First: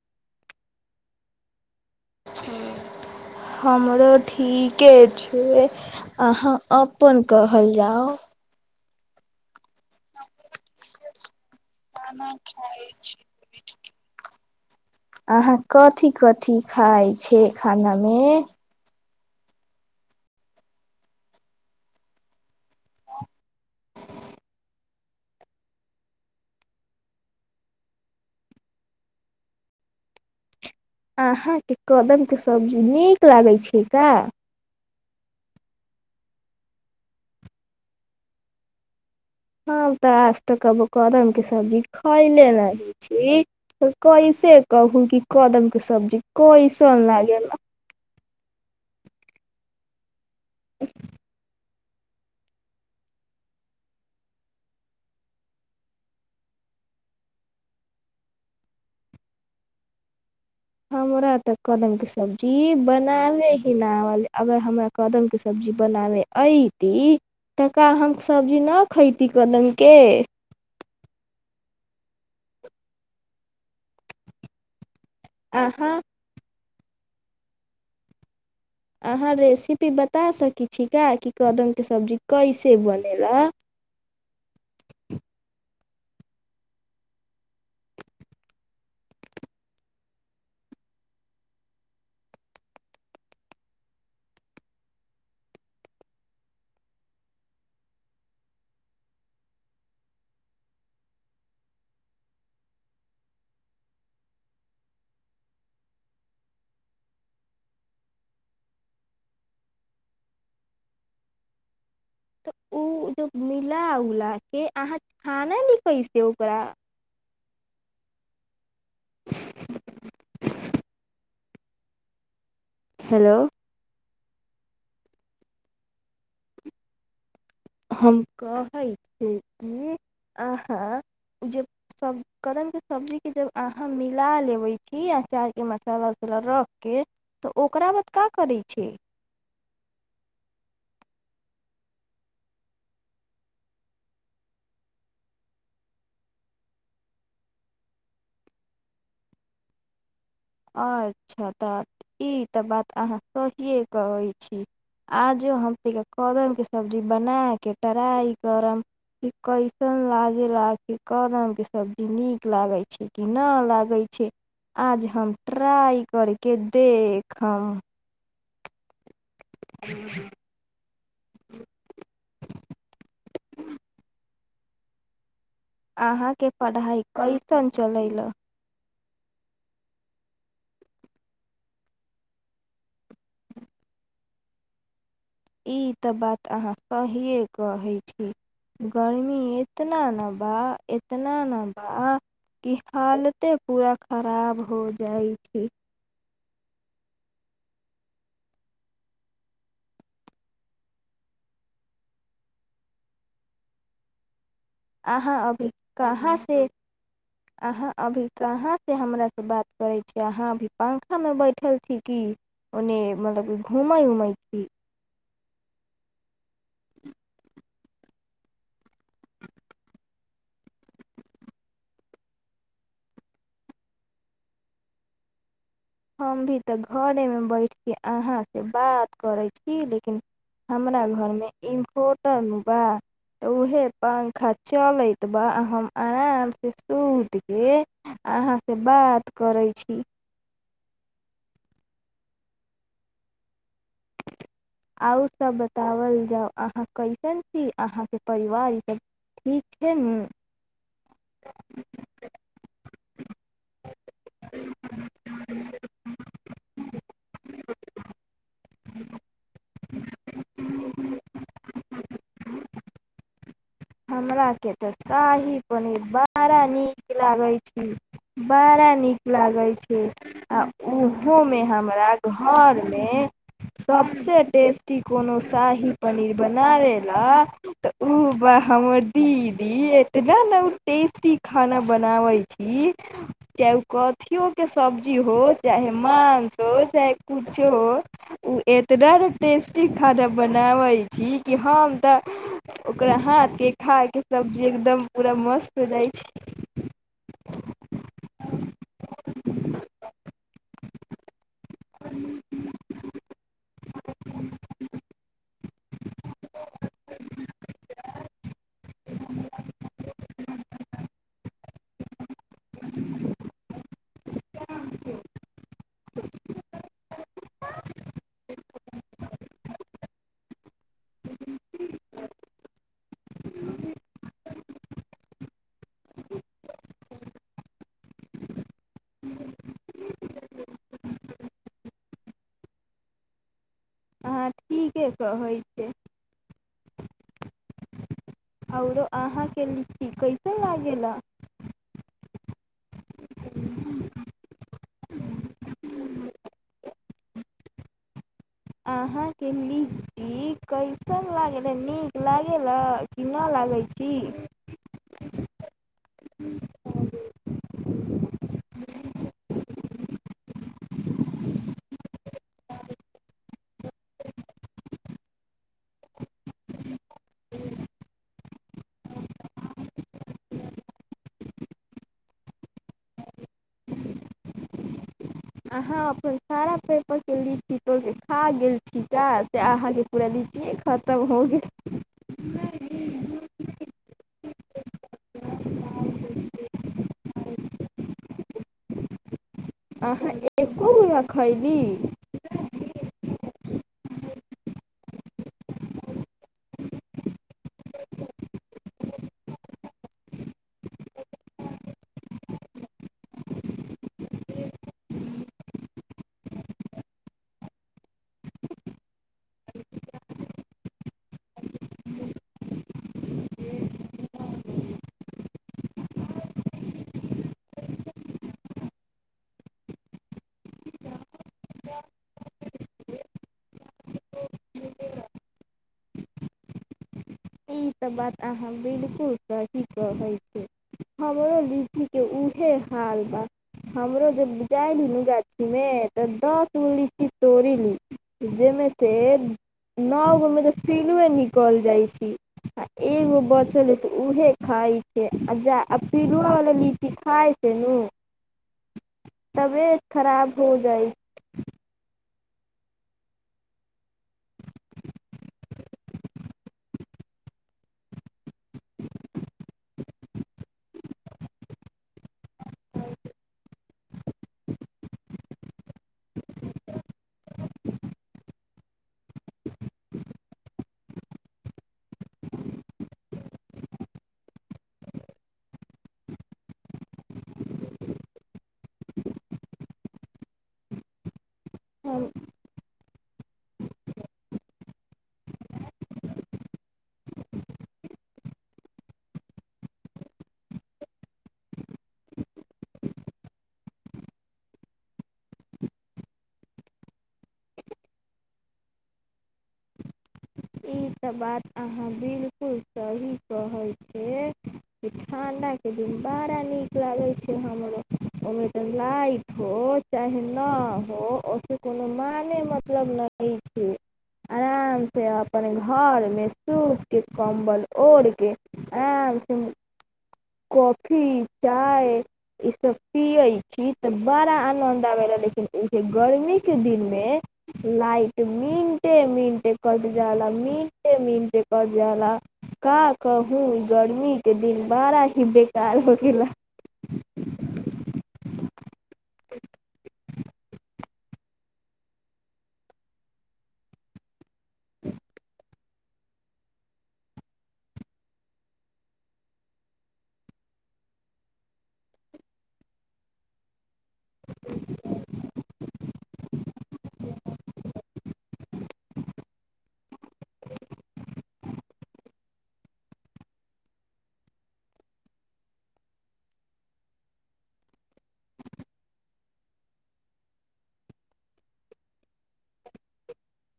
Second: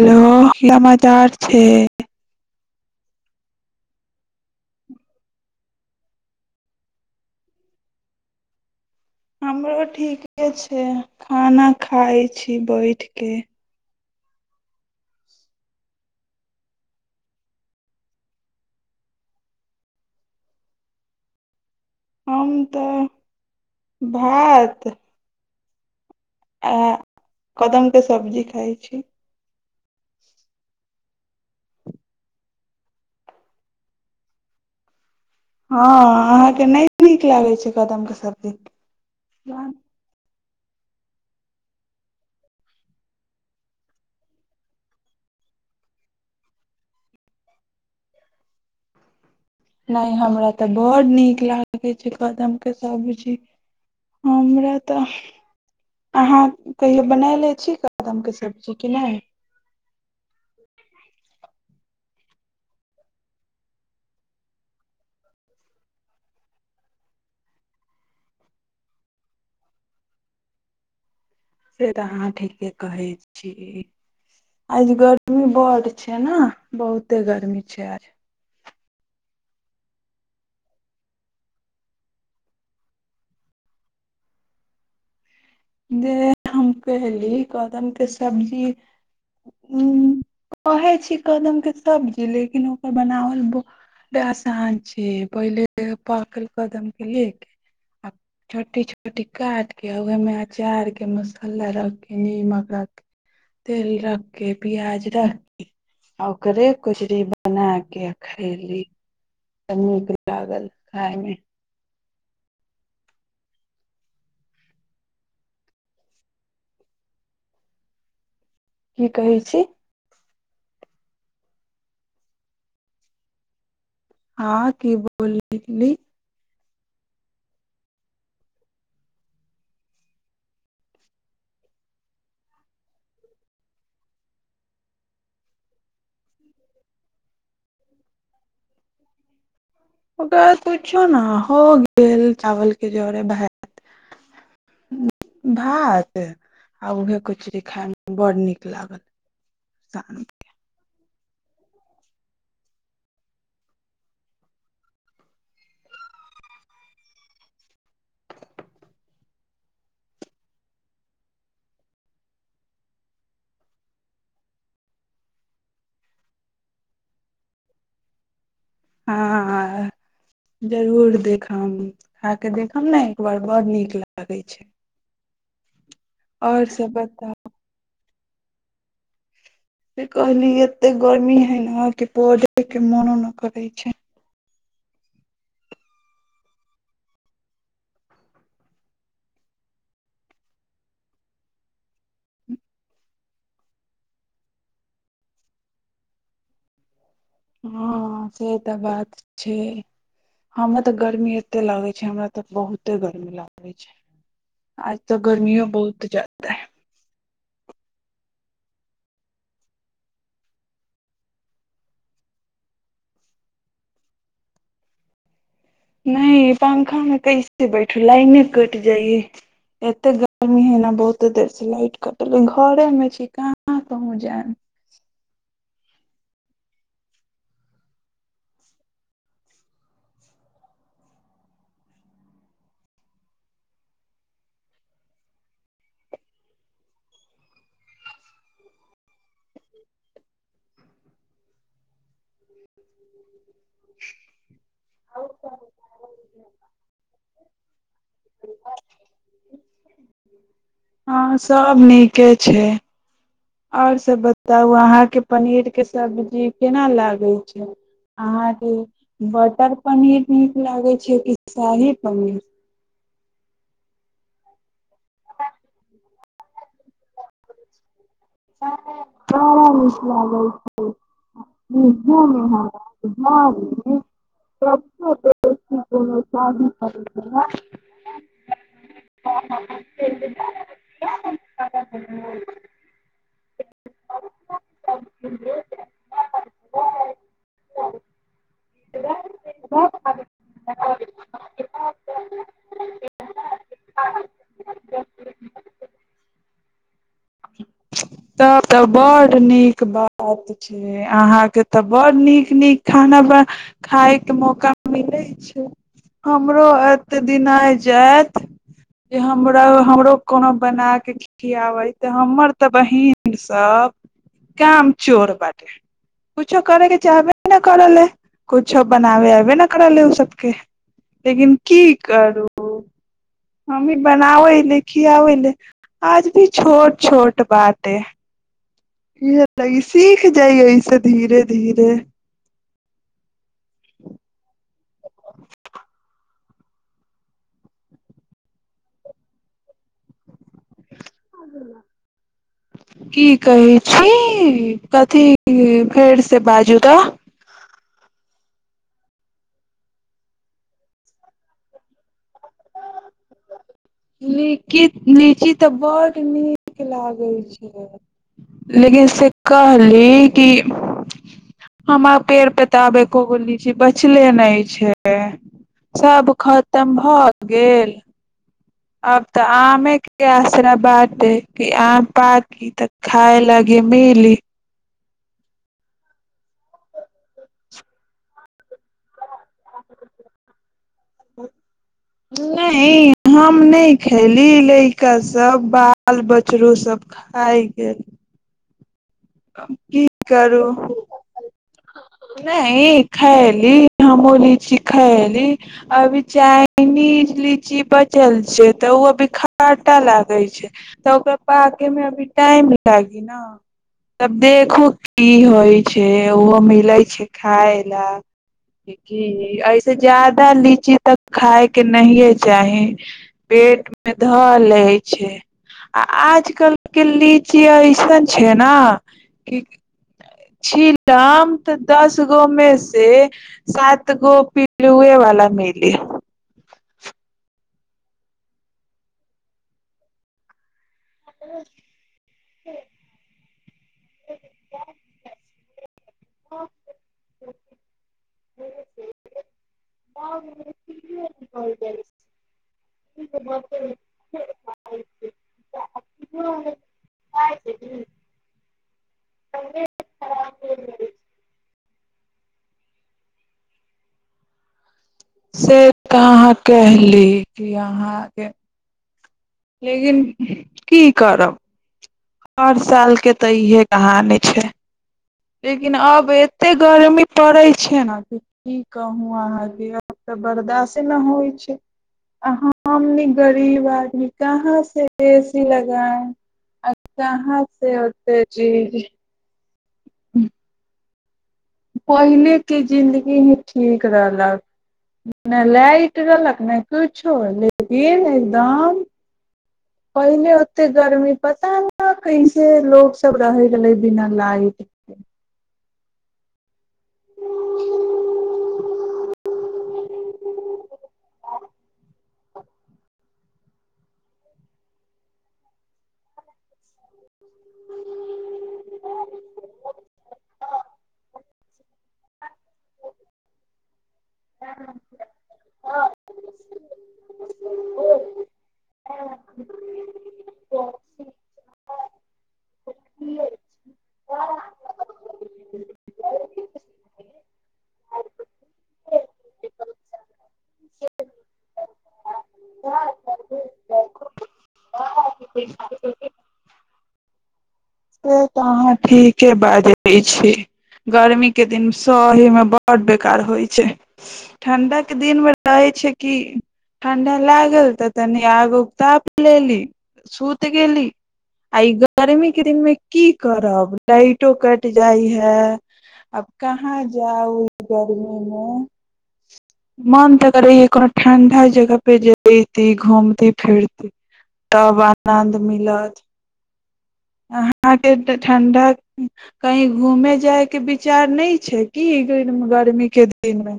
Hello की समाचार छैय हमरो ठीके छैय अहाँ अपन कहल जाउ हमरो ठीक ठीके छैय खाना खाइ खाना छी खाइ बैठके अहाँ कथि कथि खाइ छियै खानामे हम तऽ भात आ कदम के सब्जी खाइ छी अहाँके कदमके सब्जी नीक लागै छै का हँ अहाँकेँ नहि नीक लागै छैय कदमके सब्जी ह तऽ आज तऽ कहबहु कदमके सब्जी खायले नहि छी तऽ कैसे कहू कि कदमके सब्जी कैसन लागेला नहि हमरा तऽ बड्ड नीक लागै छैय कदमके सब्जी हमरा तऽ अहाँ कहियो बनालै छी कदमके सब्जी की नहि हमरा तऽ कदमके सब्जी बनाबै ही न आवले अगर हमरा कदमके सब्जी बनाबै अयती तका हम सब्जी नहि खयती कदमके से तऽ अहाँ ठीके कहै छी अजगर उ बड्ड अहाँ छैय न बहुते गर्मी छै आज अहाँ रेसिपी बता सकै छिका कि कदमके सब्जी कैसे बनेला जे हम कहली कदम के सब्जी उ कहै छै कदम के सब्जी लेकिन ओकर बनावल बड आसान छै पहिले पाकल कदम के ले के आ छोटी छोटी काट के ओहा मे अचार के मसाला रख के नीमक रख तेल रख केे प्याज रख के आ ओकरे कचरी बना के आ खैली त नीक लागल खायमे तऽ ओ जब मिला उला के अहाँ छानेली कैसे ओकरा की कहै छी [inaudible] हेलो हाँ की बोले लगली हम कहै छियै कि अहाँ जे सभ कदम के सबजीके जब अहाँ मिला लेबै की अचारके मसाला उसाला रखके तऽ ओकरा बाद का करे छै ओकरा बाद कुछो ने हो गेल चावल के जोरे भात भात आ उहे कचड़ी खाइ मे बड़ नीक लागल शांति अच्छा तऽ ई तऽ बात अहाँ सहिए कहै छी आजो हमनीके त कदमके सब्जी बना के ट्राइ करब कि कैसन लागेला कि कदमके सब्जी नीक लागैत छैय कि न लागै छैय आज हम ट्राई करके देखम हँ जरूर देखम खा के देखम ने एक बार बड़ नीक लागै छै अहाँ के और सब पढ़ाई बताउ कैसन चलेला से कहली एते गर्मी हइ ने पढ़ेके मोनो नहि करै छैय ई तऽ बात अहाँ सहिए कहै छी गर्मी इतना न बा इतना न बा कि हालते पूरा खराब हो जाइ छै हँ से तऽ बात छैय हमरा तऽ गर्मी एते लागै छैय हमरा तऽ बहुते गर्मी लागै छै आज तऽ अहाँ गर्मियो अभी बहुत कहाँ ज्यादा से हइ अहाँ अभी कहाँ से हमरा से बात करै छियै अहाँ अभी पंखामे बैठल छी कि ओन्ने मतलब की घूमै उमै छी नहि पंखा मे कैसे बैठू लाइने कटि जाइयै एते गर्मी हइ ने बहुते देर से लाइट कटल घरे मे छी कहाँ कहूँ जायब हम भी तऽ घरेमे बैठके अहाँसे बात करै छी लेकिन हमरा घरमे इन्भोटर बा तऽ उएह पंखा चलैत बा हम आरामसँ सुतके अहाँसे बात करै छी [inaudible] आओर सब बतावल जाउ अहाँ कैसन छी अहाँके परिवार इ सब ठीक छैय न हँ आओर सब बताउ अहाँके पनीर के सब्जी केना लागै छैय अहाँ बटर पनीर नीक लागै छैय की शाही पनीर हमराके तऽ शाही पनीर बड़ा नीक लागै छी बड़ा नीक लागै नीक छै लागै आ छै ओहुमे हमरा इहो मे घरमे हमरा घर मे सभसे टेस्टी सबसे कोनो बेसी शाही कोनो पनीर शाही बनाबै ला तऽ उ बह हमर दीदी एतना न उ टेस्टी खाना पनीर बनाबै छी चाहे ओ कथियो के सब्जी हो चाहे मांस हो चाहे कुछो हो उ - एतना न टेस्टी खाना बनाबै छी की हम तऽ ओकरा हाथ के खाके सब्जी एकदम पूरा मस्त हो जाइ छी तब तऽ बड्ड नीक बात छैय अहाँके तऽ बड़ नीक नीक खाना ब खाइ के मौका मिलै छैय हमरो एते दिन आजायत जे हमरा हमरो कोनो बना के खियाबैत त हमर त बहिन सब काम चोर बाटे कुछो करैके चाहबे अबे कर ले कुछो बनाबे अबे न करले उ सबके लेकिन की करू हम्ही बनाबै ले खियाबै ले आज भी छोट छोट बाते इह त इ सीख जेयै एहिसे धीरे धीरे [unintelligible] के कहै छैय औरो अहाँके लीची कैसे लागे ला की कहै छी कथी फेर से बाजू तऽ। [unintelligible] [unintelligible] लीची त बड्ड नीक लागै छै लेकिन से कहली की हमरा पेड़ पे त आ एको गो लीची बचले नै छै। सब खतम भ गेल। अब त आमे के आसरा बाटे की आम पाकी त खाइ लगी मिली अहाँ अपन सारा पेपर के लीची तोड़ के खा [unintelligible] खतम हो गैल नहि हम नहि खैली लइका सब बाल बछरो सब खा गेल की करू किया खैली नहि खैली हमहूँ लीची खैली अभी चाइनीज लीची बचल छै तऽ ओ अभी खाटा लागै छै तऽ ओकरा पाके मे अभी टाइम लागी न तब देखू की होइ छै ओहो मिले छै खाय ला की ऐसे ज्यादा लीची तऽ खाय के नहिये चाही पेट मे धऽ ले छै आ आजकल के लीची ऐसन छै ना की छीलम तऽ दस गो मे से सात गो पिलुए वाला मिली ई त बात अहाँ बिल्कुल सही कहै छै हमरो लीची के उहे हाल बा हमरो जब जाइली न गाछी मे तऽ दस गो लीची तोड़ी लेब जेहिमे से नओगो मे पिलुए निक- कल जाइ छी। आ एगो बचल है त उहे खाइ छै आ जा आ पीलुआ वला लीची खाइ छै नु तबेये खराब हो जाइ से कहाँ कहली की अहाँ के लेकिन की करब हर साल के त इहे कहानी छै लेकिन अब एत्ते गर्मी परै छै न की कहूँ अहाँ केअब त बरदासे न होइ छै। अहाँ हमनी गरीब आदमी कहाँ से एसी लगायब कहाँ से ओते जी [unintelligible] हम पहिले के जिनगी मे ठीक रहलक न लाइट रहलक न कुछो लेकिन एकदम पहिले ओत्ते गरमी पता न कैसे लोग सब रहै छलैय बिना लाइट के [unintelligible] कहै छै कि [unintelligible] माने मतलब नहि छै आराम से अपन घर मे सूत के कंबल ओढ़ के आराम से कॉफी चाय ई सब पियै छी तऽ बड़ा आनंद आवे ला लेकिन गर्मी के दिन मे कट जाला मिके का कहु गर्मी के दिन बड़ा ही बेकार होके ला हाँ ठीके बाजे छै गरमी के दिन सही मे बढ़ बेकार होई छै ठंडा के दिन मे रहै छै कि ठंडा लागल त तनी आग उग ताप लेली सुत गेलि आ इ गर्मी के दिन मे की करब लाईटो कट जाइ है अब कहाँ जाउ गर्मी मे मन त करैय हे कोनो ठंडा जगह पे जेयती घूमती फिरती तब आनन्द मिलत अहाँ के ठंडा कहीं घूमे जायके विचार नहि छै कि गर गर्मी के दिन मे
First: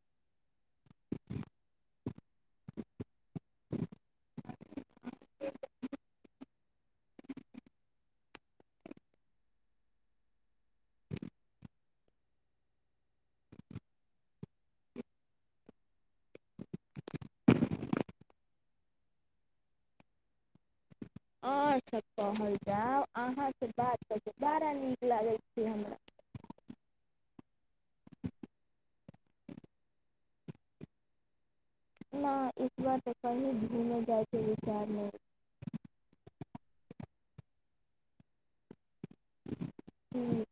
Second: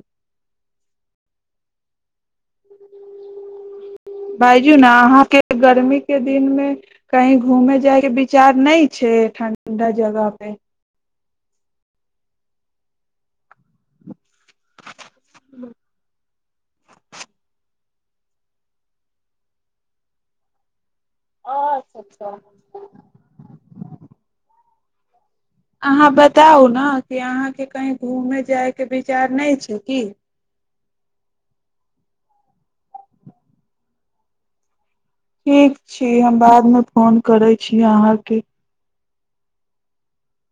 बाज़ू न अहाँ के गर्मी के दिन मे कहीं घूमे जायके विचार नहि छै ठंडा जगह पे [unintelligible] अहाँ सब कहल जाउ अहाँके बात त बड़ा नीक लागै अहाँ हमरा बताउ ना अहाँ के कहीं घूमे जाय के विचार नै छैय की ना इस बार त कहीं घूमे जाय के विचार नै हमर फोन करैय छी अहाँके हूँ